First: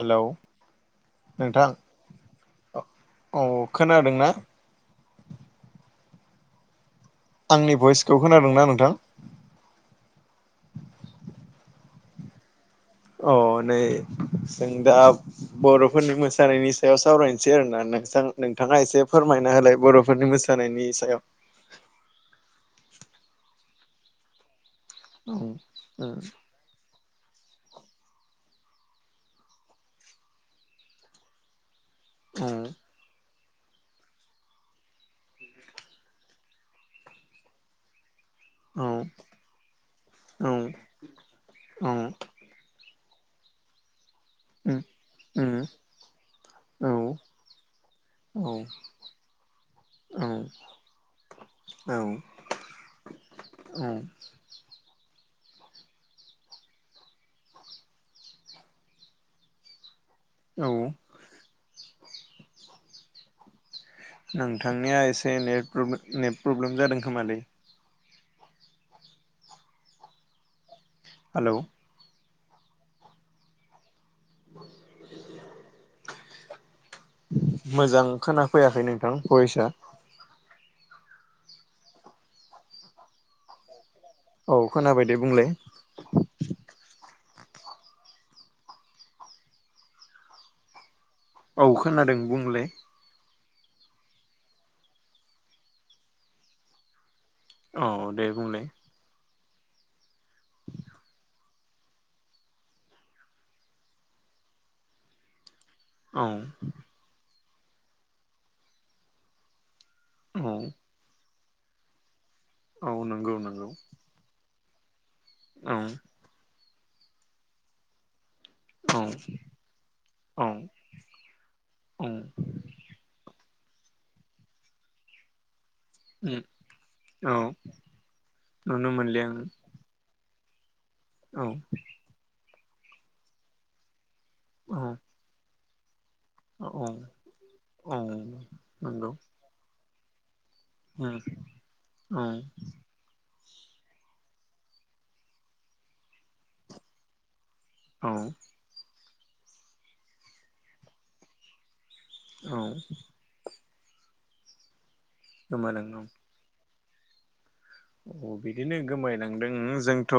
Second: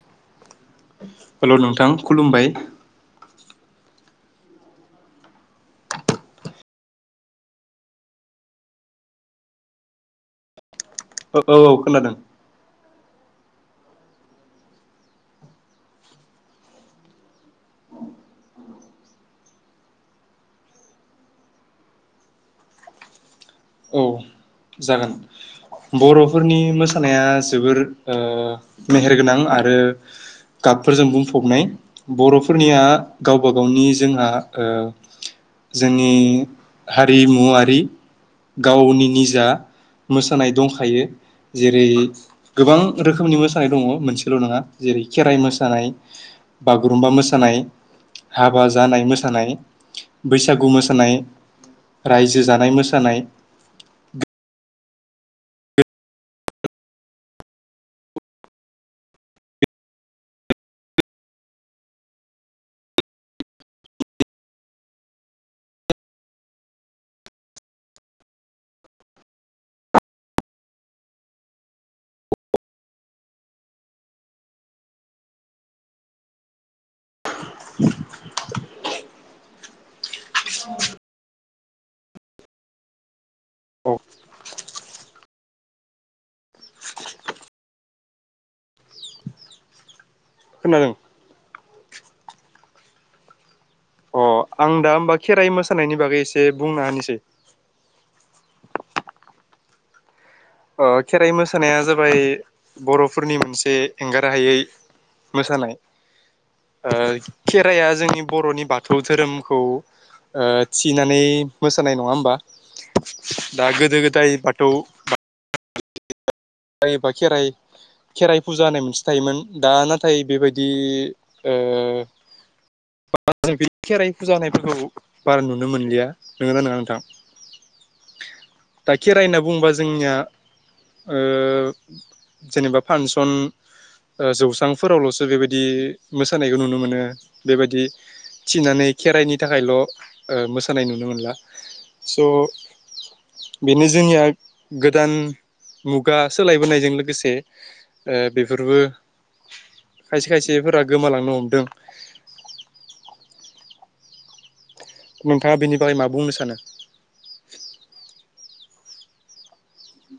Hello hello नोंथां खुलुमबाय औ खोनादों ना? आंनि भइसखौ खोनादोंना नोंथां? औ औ औ खोनादों। अ नै जों दा बर'फोरनि मोसानायनि सायाव सावरायनोसै आरोना नोंथां नोंथाङा एसे फोरमायना होलाय बर'फोरनि मोसानायनि सायाव। औ जागोन उम उम बर'फोरनि मोसा सानाया जोबोर ओ मेहेरगोनां आरो गाबफोरजों बुंफबनाय उम बर'फोरनिया गावबा गावनि जोंहा ओ जोंनि हारिमुवारि औ गावनि निजा मोसानाय औ दंखायो जेरै गोबां रोखोमनि मोसानाय दंङ मोनस सेल' नोंङा उम जेरै खेराइ उम मोसानाय, औ बागुरुम्बा मोसानाय, हाबा जानाय मोसानाय, औ बैसागु मोसानाय, औ रायजो जानाय मोसानाय। औ औ नोंथांनिया एसे नेट प्रब्रे नेट प्रब्लेम जादों खोमालै? हालौ [inaudible] मोजां खोना फैयाखै नोंथां। फयसा [inaudible] औ औ खोनाबाय दे बुंलाय खोनादों? औ खोनादों बुंलै अ आं दा होमबा खेराइ मोसानायनि बागै एसे बुंना होनोसै औ दे बुंलाय ओ खेराइ मोसानाया जाबाय बर'फोरनि मोनसे एंगारहायै मोसानाय। औ खेराइया जोंनि बर'नि बाथौ धोरोम खौ ओ औ थिनानै मोसानाय नंङा होमबा? औ नंगौ नंगौ दा गोदो गोदाय बाथ थौ औ ओय बा खेराय खेराइ फुजा होननाय औ मोनसे थायोमोन दा नाथाय औ बेबायदि ओ जे बे खेराइ फुजा होनायफोरखौ बारा नु नो मोनलिया नोंङोना नोंङा नोंथां? औ नुनो दा खेराय होनना बुंङोबा जोंनिया ओ औ जेनेबा फासन ओ औ जौसांफोरावल'सो बेबायद दि मोसानायखौ नुनो औ औ मोनो बेबायदि औ थिनानै नंगौ खेराइनि थाखायल' ओ मोसानाय नुनो औ मोनला स' बेनो जोंनिया गोदान मुगा सोलायबोनायजों लोगोसे औ ओ बेफोरबो खायसे खायसेफोरा गोमालांनो हमदों। औ [inaudible] नोंथाङा बेनि बागै गोमालांदों मा बुंनो सानो अ बिदिनो गोमालांदों जोंथ'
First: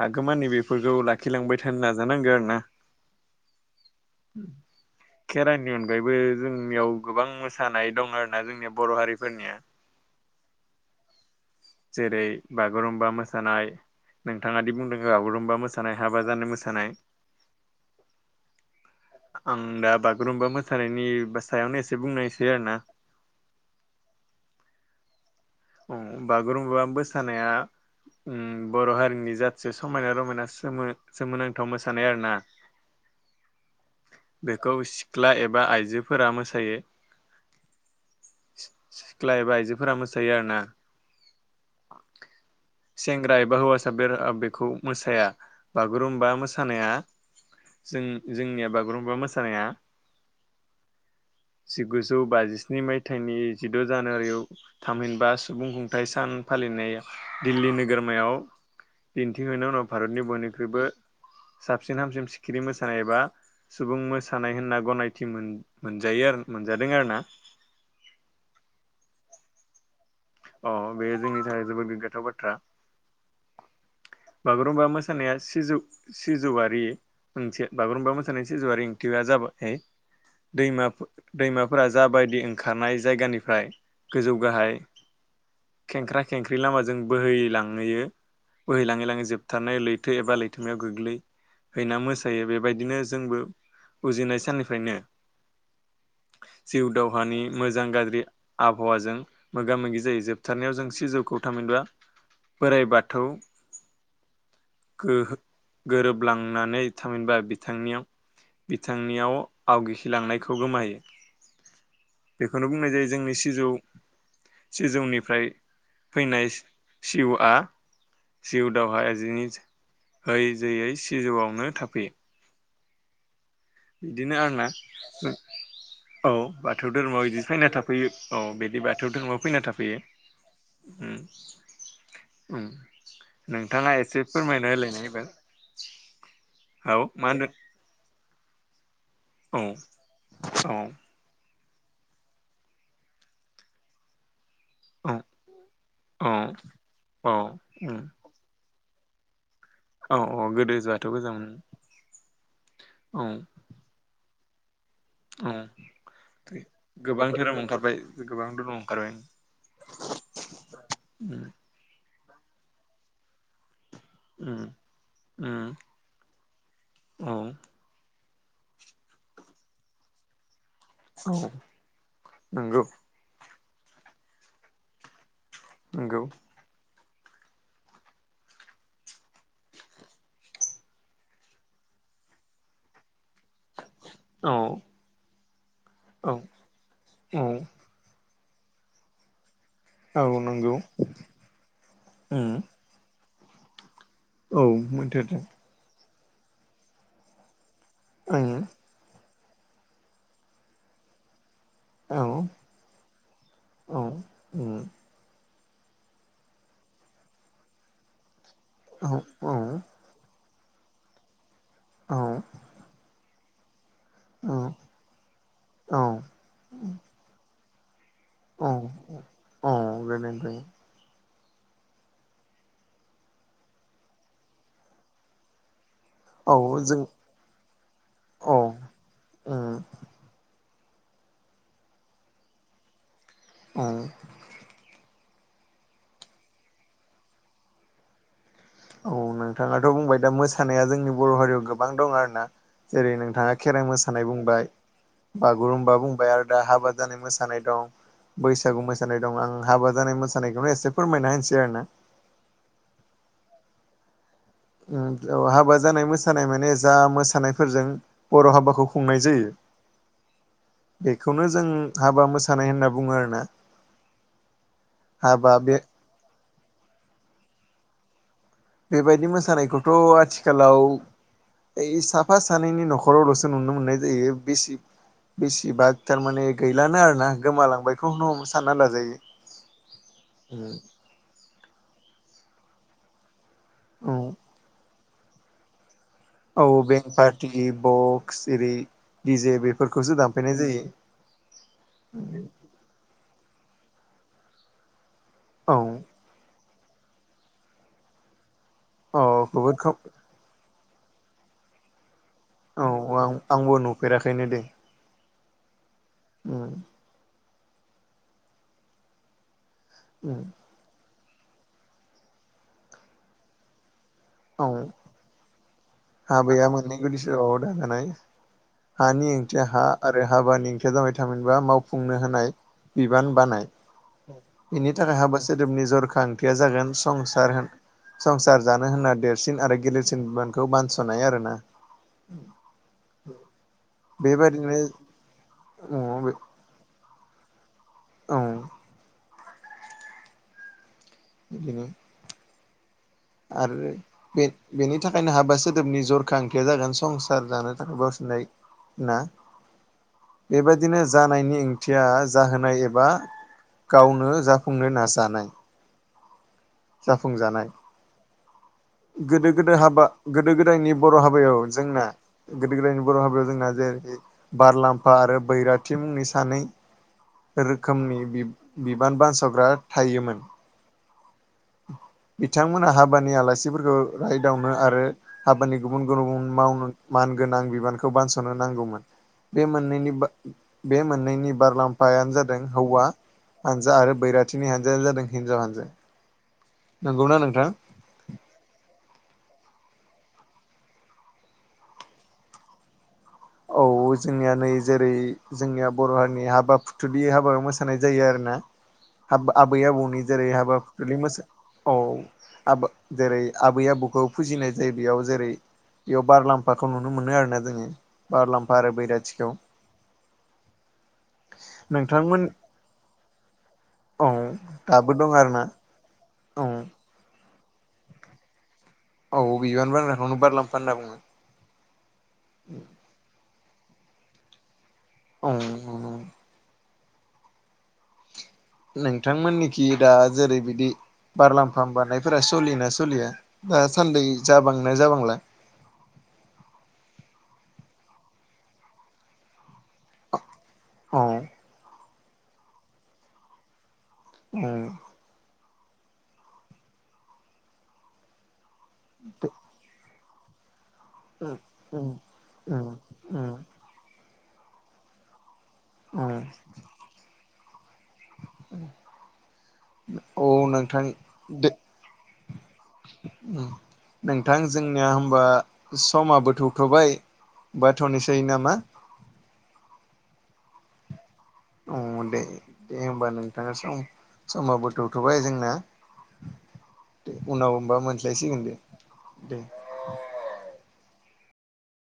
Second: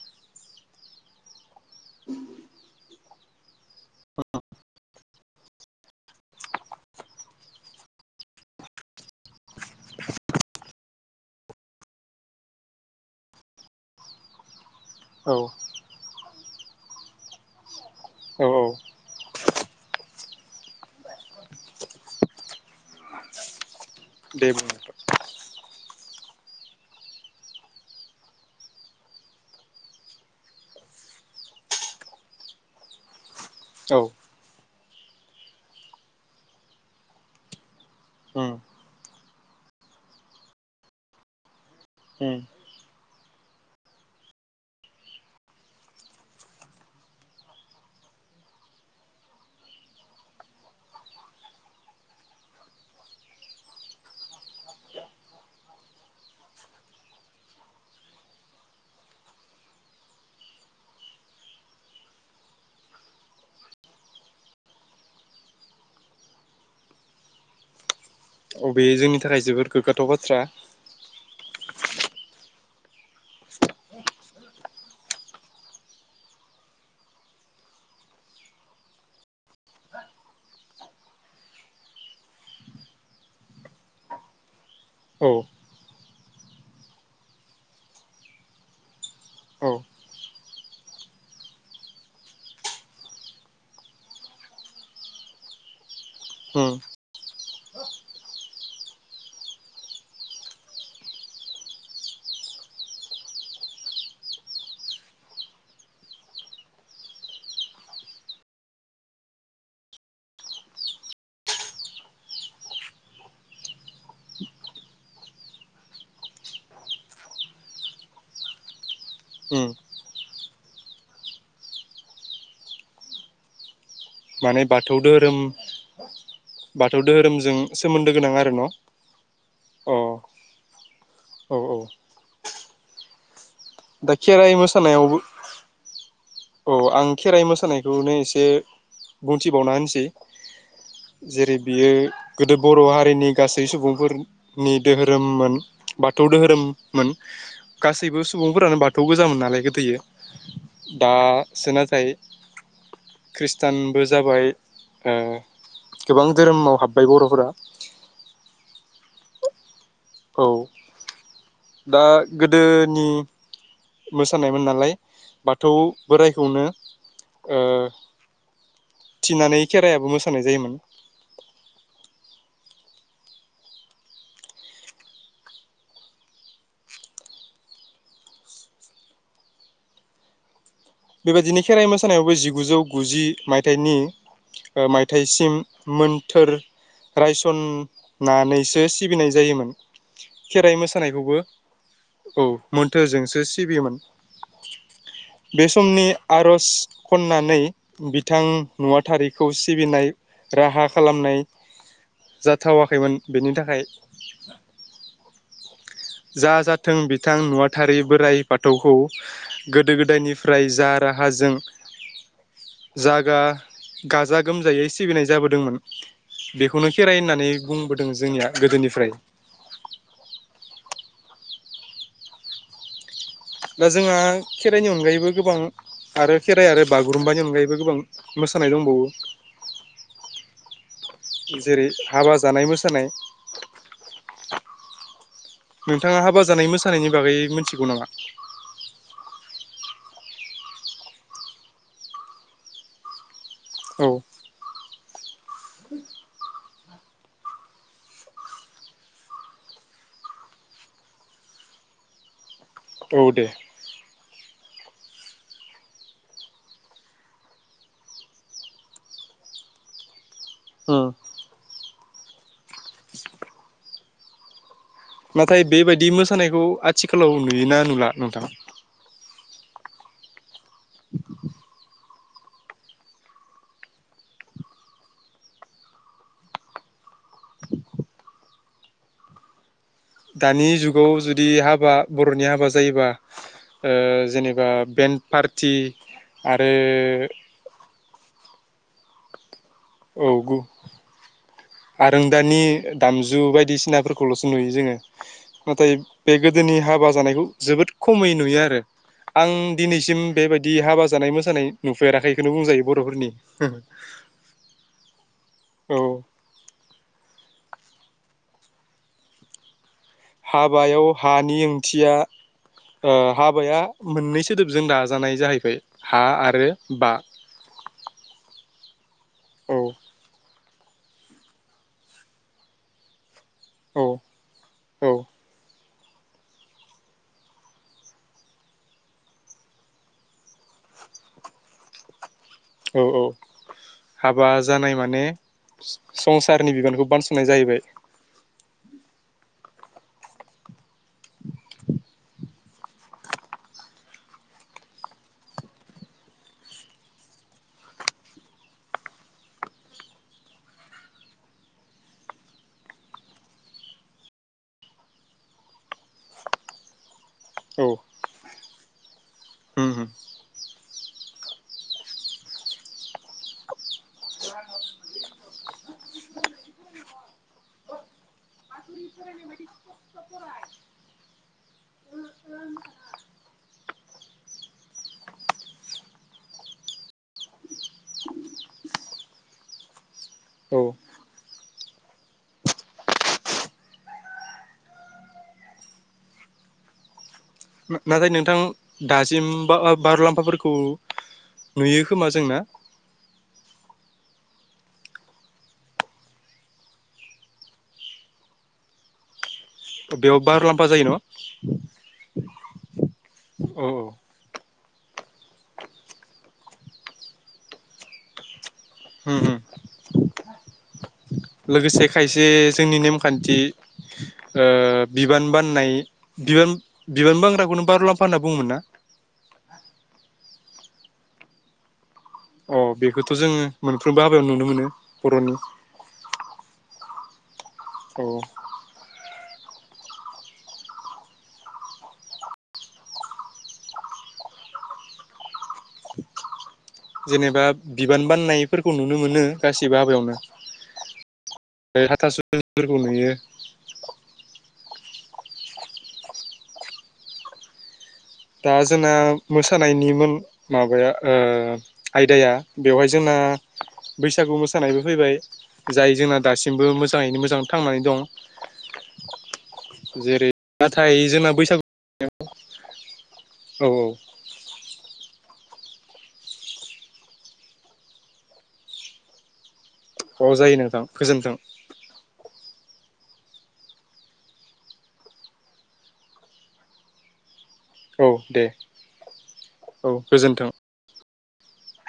हागोमानि बेफोरखौ लाखिलांबाय थानो नाजानांगौ आरो ना खेरानि अनगायैबो जोंनियाव गोबां मोसानाय दं आरो ना जोंनि बर' हारिफोरनिया जेरै बागुरुम्बा मोसानाय नोंथाङादि बुं। लोगो औ बागुरुमबा मोसानाय हाबा जानाय मोसानाय। जानाय। औ -औ-। आं दा बागुरुम्बा मोसानायनि सायावनो एसे बुंनायसै आरो ना। दे बुं। उ बागुरुम्बा मोसानाया उ बर' हारिनि जासे समायना रमायना सोमो सोमोनांथाव मोसानाय आरो ना औ बेखौ सिख्ला एबा आइजोफोरा मोसायो उम सिख्ला एबा आइजोफोरा मोसा। सायो आरोना। उम [inaudible] सेंग्रा एबा हौवासा बे बेखौ मोसाया बागुरुम्बा मोसानाया जों जोंनिया बागुरुम्बा मोसानाया जिगुजौ बाजिस्नि मायथाइनि जिद' जानुवारियाव थामहिनबा सुबुं खुंथाइ सान फालिनाय। दिल्ली नोगोरमायाव दिन्थिहनायनि उनाव भारतनि बयनिख्रुइबो साबसिन हामसिन सिखिरि मोसानाय एबा सुबुं मोसानाय होनना गनायथि मोन मोनजायो मोनजादों आरो ना। अबेयो जोंनि थाखाय जोबोर गोगाथ। अ बे जोंनि थाखाय। जोबोद गोग्गाथाव बाथ्रा। बागुरुम्बा मोसानाया सिजौ सिजौआरि ओंथि बागुरुम्बा मोसानाया सिजौआरि ओंथिया जाबाय दैम दैमाफोरा जाबायदि ओंखारनाय जायगानिफ्राय गोजौ गाहाय औ खेंख्रा खेंख्रि लामाजों बोहैलांहोयो बोहैलाङो। लां औ जोबथारनाय लैथो एबा लैथोमायाव गोग्लै हैना मोसायो बेबायदिनो जोंबो उजिनाय साननिफ्रायनो उम जिउ दावहानि मोजां गाज्रि आबहावाजों मोगा मोगि जायो जोबथारनायाव जों सिजौखौ थामिनबआ बोराइ बाथौ। गोहो गोरोबलांनानै थामहिनबा बिथां बिथांनियाव आवगिखिलांनायखौ गोमायो बेखौनो बुंनाय जायो जोंनि सिजौ सिजौनिफ्राय फैनाय सिजौआ जिव। दावहाया जिनि उम जयै जयै सिजौआवनो थाफैयो। बिदिनो माने आरोना बाथौ धोरोम औ बाथौ धोरोमाव बिदि धोरोमजों फैना थाफैयो सोमोन्दो गोनां औ आरो न' बिदि बाथौ धोरोमाव फैना अ थाफैयो। उ औ औ उ। नोंथाङा दा एसे खेराइ फोरमायना होलायनाय मोसानायावबो एबार। औ आं मा खेराइ होनदों मोसानायखौनो एसे। औ बुंथिबावना होनोसै औ जेरै। बियो गोदो बर' हारिनि गासै सुबुंफोर। नि दोहोरोममोन बाथौ औ दोहोरोममोन औ उम गासैबो सुबुंफोरानो बाथ। थ' गोजोन नालाय गोब। औ अ गोदै जाय। दासो नाथाय औ ख्रिस्टानबो जा। जाबाय। ओ औ गोबां धोरोमाव हाबबाय गोबां बर'फोरा धोरोम ओंखारबाय गोबां धोरोम ओंखारबाय। औ उम दा। गोदोनि। उम मोसानायमोन नालाय उम बाथौ बोराइखौनो औ ओ। थिनानै खेरायाबो मोसानाय जायोमोन। औ नंगौ। नंगौ। बेबायदिनो खेराइ मोसानायावबो जिगुजौ गुजि। मायथाइनि औ ओ मायथाइसिम औ मोन्थोर औ रायसन। नानैसो सिबिनाय जायोमोन औ नंगौ खेराइ मोसानायखौबो औ उम मोनथोजों थ सिबियोममोन औ मोन्थोरजों बे समनि आर'ज खन्नानै बिथां आङो नुवा थारिख खौ सिबिनाय राहा खालामनाय औ जाथावाखैमोन बेनि थाखाय औ उम जा जाथों बिथां नुवाथारि बोराय बाथौखौ औ औ गोदो गोदायनि फ्राय जा राहाजों औ जागा गाजा गोमजायै सिबिनाय जाबोदोंमोन औ बेखौनो खेराइ होननानै बुं [unintelligible] दों जोंनिया औ गोदोनिफ्राय औ गोजोनथों दा जोंहा खेराइनि अनगायैबो गोबां आरो औ खेराइ आरो जों बागुरुम्बानि अनगायैबो गोबां औ मोसानाय उम दंबावो जेरै हाबा जानाय मोसानाय औ नोंथाङा हाबा जानाय मोसानायनि बागै मिनथिगौ नामा? औ नोंथाङाथ' बुंबाय दा मोसानाया जोंनि बर' हारियाव गोबां दं आरो ना जेरै नोंथाङा खेराइ औ मोसानाय बुंबाय बागुरुम्बा बुंबाय आरो दा हाबा जानाय मोसानाय दं बैसागु मोसानाय दं आं हाबा जानाय मोसानायखौनो एसे फोरमायना होनसै आरोना औ दे औ बेयाव हाबा जानाय मोसानाय माने जा मोसानायफोरजों बर' हाबाखौ खुंनाय जायो बेखौनो जों हाबा मोसानाय होनना बुङो आरो ना नाथाय बेबायदि मो [unintelligible] [unintelligible] सानायखौ आथिखालाव नुयोना नुला नोंथाङा? बेबायदि मोसानायखौथ' आथिखालाव ओइ साफा सानैनि न'खरावल'सो नुनो मोननाय जायो बेसि बेसिबा थारमाने गैलानो आरोना गोमालांबायखौ सानना लाजायो दानि जुगाव जुदि हाब हाबा बर'नि हाबा जायोबा ओ औ जेनेबा बेन फारथि औ बें फारटि ब खिसिरि एजे बे औ गु आरो दानि दामजु बायदिसिनाफोरखौ खौ ल'सो नुयो जोंङो औ नाथाय बेग गोदोनि हाबा जानायखौ जोबोद खमै नुयो आरो औ आं जोबोद खम दिनैसिम बेबायदि दिदि हाबा जानाय मोसानाय नुफेराखै बेखौनो बुंजायो औ बर'फोरनि आं हो आंबो हो नुफेराखैनो दे [inaudible] उम हाबायाव हानि ओंथिया हाबाया मोननैसो दोबजों दाजानाय जाहैबाय हा आाबैया आरो मोननै बा गुदिसोबावो थागोनाय हानि ओंथिया औ हा आरो हाबानि ओंथि जाबाय थामिबा मावफुंनो होनाय बिबान बानाय औ बिनि औ थाखाय हाबासोद निजर खांथिया जागोन संसार जानो होनना देरसिन आरो गिलेरसिन मोन बेखौ बानस'नाय आरो ना औ औ हाबा बेबायदिनो जानाय माने संसारनि बिबानखौ बानस'नाय जाहैबाय औ बिदिनो आरो बे बेनि थाखायनो हाबा सोदोबनि जरखा ओंखया जागोन संसार जानो थाखाय गावसनाय ना बेबादिनो जानायनि ओंथिया जाहोनाय एबा गावनो जाफुंनो नाजानाय जाफुंजानाय औ गोदो गोदो उम हाबा उम गोदो गोदायनि बर' हाबायाव जोंना गोदो गोदायनि बर' हाबायाव जोंना जेरै बारलामफा आरो बैराथि मुंनि सानै रोखोमनि बिबान बानस'ग्रा थायोमोन बिथांमोना हाबानि आलासिफोरखौ रायदावनो आरो हाबानि गुबुन गुबुन गुबुन मानगोनां बिबानखौ बानस'नो नांगौमोन बे मोननैनि औ बे मोननैनि बारलाम्फायानो जादों हौवा हानजा आरो बैराथिनि हानजायानो जादों हिनजाव हानजा नंगौना नोंथां नाथाय नोंथां दासिम बा बारु मुलाम्फाफोरखौ नुयो खोमा जोंना औ जोंनिया नै जेरै जोंनिया बर' हारिनि हाबा फुथुलि हाबा मोसानाय जायो आरोना हाबा आबै आबौनि बेयाव जेरै हाबा बारलाम्फा जायो फलि न' मोसा औ आ जेरै आबै औ औ आबौखौ फुजिनाय जे बेयाव जेरै बेयाव बार लाम्फाखौ नुनो मोनो आरो ना जोंङो बारलां ओ ओ लोगोसे नोंथांमोन खायसे जोंनि नेमखान्थि औ दाबो दं बिबान आरोना बाननाय औ बियोन बियोन। बांग्राखौनो बारुलामफा होनना बुङोमोनना। फानना बुङो। अ बेखौथ' जोङो। मोनफ्रोमबो हाबायाव नुनो मोनो। बर'नि अं। थायो। नोंथांमोननिखि दा जेरै बिदि बारलामफाम बारनायफोरा सलियोना सलिया दासान्दै जाबांना जाबांला। जेनेबा बिबान बान्नायफोरखौ नुनो मोनो। गाससिबो हाबायावनो। औ ओ हाथासुफोरखौ नुयो। औ। दा जोंना मोसानायनिमोन। माबाया ओ उम आयदाया बेवहाय जोंना। उम बैसागु मोसानायबो फैबाय। जाय उम जोंना दासिमबो मोजाङैनो मोजां। थांनानै दं औ जे-रै नोंथां नाथाय जोंना बैसागु [inaudible] [unintelligible] उम औ नोंथां जोंनिया होम बा समाबो थौथ'बाय बाथ'नोसै नामा। अ जायो नोंथां गोजोन्थों। अ दे-देहोमबा नोंथाङा सम समाबो थौथ'बाय जोंना दे। उनाव होमबा औ मोनज्लायसिगोन दे दे-दे। औ गोजोन्थों